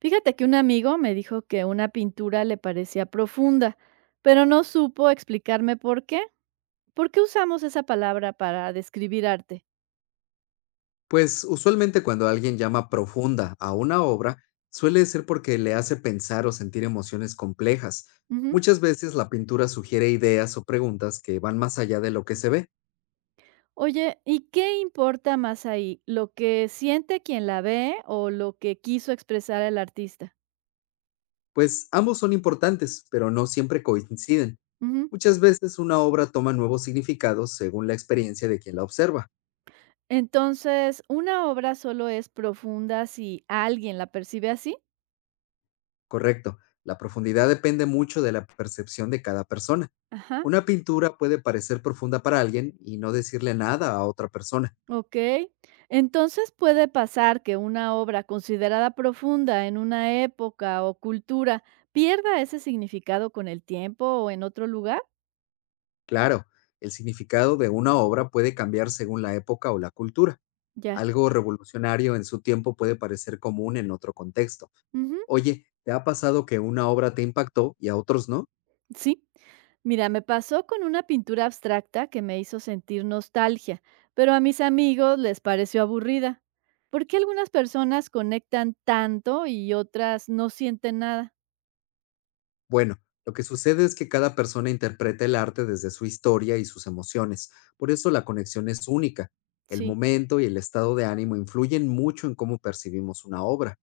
Fíjate que un amigo me dijo que una pintura le parecía profunda, pero no supo explicarme por qué. ¿Por qué usamos esa palabra para describir arte? Pues usualmente cuando alguien llama profunda a una obra, suele ser porque le hace pensar o sentir emociones complejas. Ujú. Muchas veces la pintura sugiere ideas o preguntas que van más allá de lo que se ve, Oye, ¿y qué importa más ahí? ¿Lo que siente quien la ve o lo que quiso expresar el artista? pues ambos son importantes, pero no siempre coinciden. Ujú. Muchas veces una obra toma nuevos significados según la experiencia de quien la observa. Entonces, ¿una obra solo es profunda si alguien la percibe así? Correcto, la profundidad depende mucho de la percepción de cada persona. Ajá. Una pintura puede parecer profunda para alguien y no decirle nada a otra persona. Ok, entonces puede pasar que una obra considerada profunda en una época o cultura pierda ese significado con el tiempo o en otro lugar. Claro, el significado de una obra puede cambiar según la época o la cultura. Ya, Algo revolucionario en su tiempo puede parecer común en otro contexto. ujú, Oye, ¿te ha pasado que una obra te impactó y a otros no? sí. Mira, me pasó con una pintura abstracta que me hizo sentir nostalgia, pero a mis amigos les pareció aburrida. ¿Por qué algunas personas conectan tanto y otras no sienten nada? Bueno, lo que sucede es que cada persona interpreta el arte desde su historia y sus emociones. Por eso la conexión es única. El Sí. momento y el estado de ánimo influyen mucho en cómo percibimos una obra.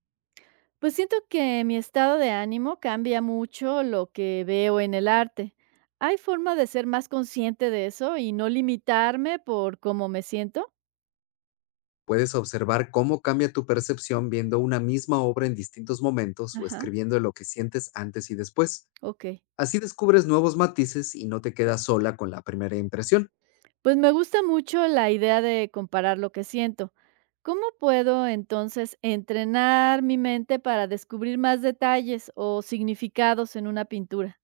Pues siento que mi estado de ánimo cambia mucho lo que veo en el arte. ¿Hay forma de ser más consciente de eso y no limitarme por cómo me siento? Puedes observar cómo cambia tu percepción viendo una misma obra en distintos momentos o Ajá, escribiendo lo que sientes antes y después. ok. Así descubres nuevos matices y no te quedas sola con la primera impresión. Pues me gusta mucho la idea de comparar lo que siento. ¿Cómo puedo entonces entrenar mi mente para descubrir más detalles o significados en una pintura?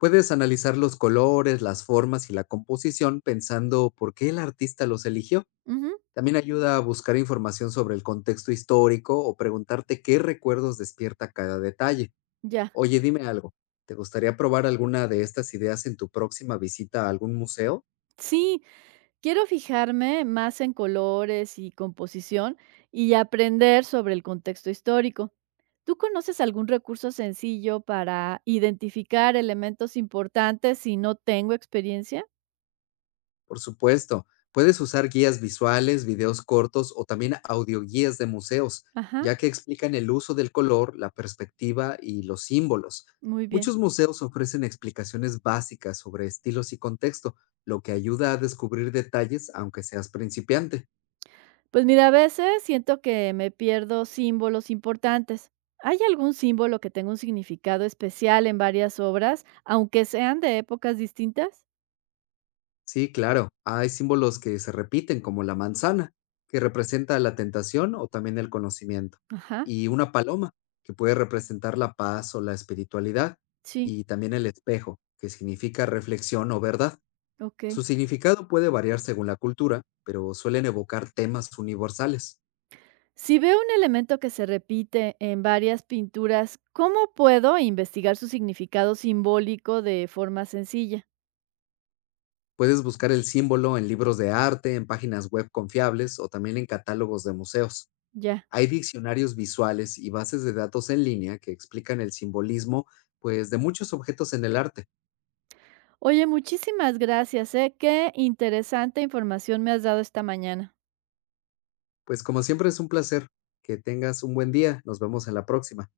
Puedes analizar los colores, las formas y la composición pensando por qué el artista los eligió. Ujú, También ayuda a buscar información sobre el contexto histórico o preguntarte qué recuerdos despierta cada detalle. ya. Oye, dime algo. ¿Te gustaría probar alguna de estas ideas en tu próxima visita a algún museo? Sí, quiero fijarme más en colores y composición y aprender sobre el contexto histórico. ¿Tú conoces algún recurso sencillo para identificar elementos importantes si no tengo experiencia? Por supuesto, puedes usar guías visuales, videos cortos o también audioguías de museos, Ajá, ya que explican el uso del color, la perspectiva y los símbolos. muy bien. Muchos museos ofrecen explicaciones básicas sobre estilos y contexto, lo que ayuda a descubrir detalles aunque seas principiante. Pues mira, a veces siento que me pierdo símbolos importantes. ¿Hay algún símbolo que tenga un significado especial en varias obras, aunque sean de épocas distintas? Sí, claro. Hay símbolos que se repiten, como la manzana, que representa la tentación o también el conocimiento, Ajá, y una paloma, que puede representar la paz o la espiritualidad, sí, y también el espejo, que significa reflexión o verdad. ok. Su significado puede variar según la cultura, pero suelen evocar temas universales. Si veo un elemento que se repite en varias pinturas, ¿cómo puedo investigar su significado simbólico de forma sencilla? Puedes buscar el símbolo en libros de arte, en páginas web confiables o también en catálogos de museos. Ya. Hay diccionarios visuales y bases de datos en línea que explican el simbolismo, de muchos objetos en el arte. Oye, muchísimas gracias, ¿eh? Qué interesante información me has dado esta mañana. Pues como siempre es un placer. Que tengas un buen día. Nos vemos en la próxima.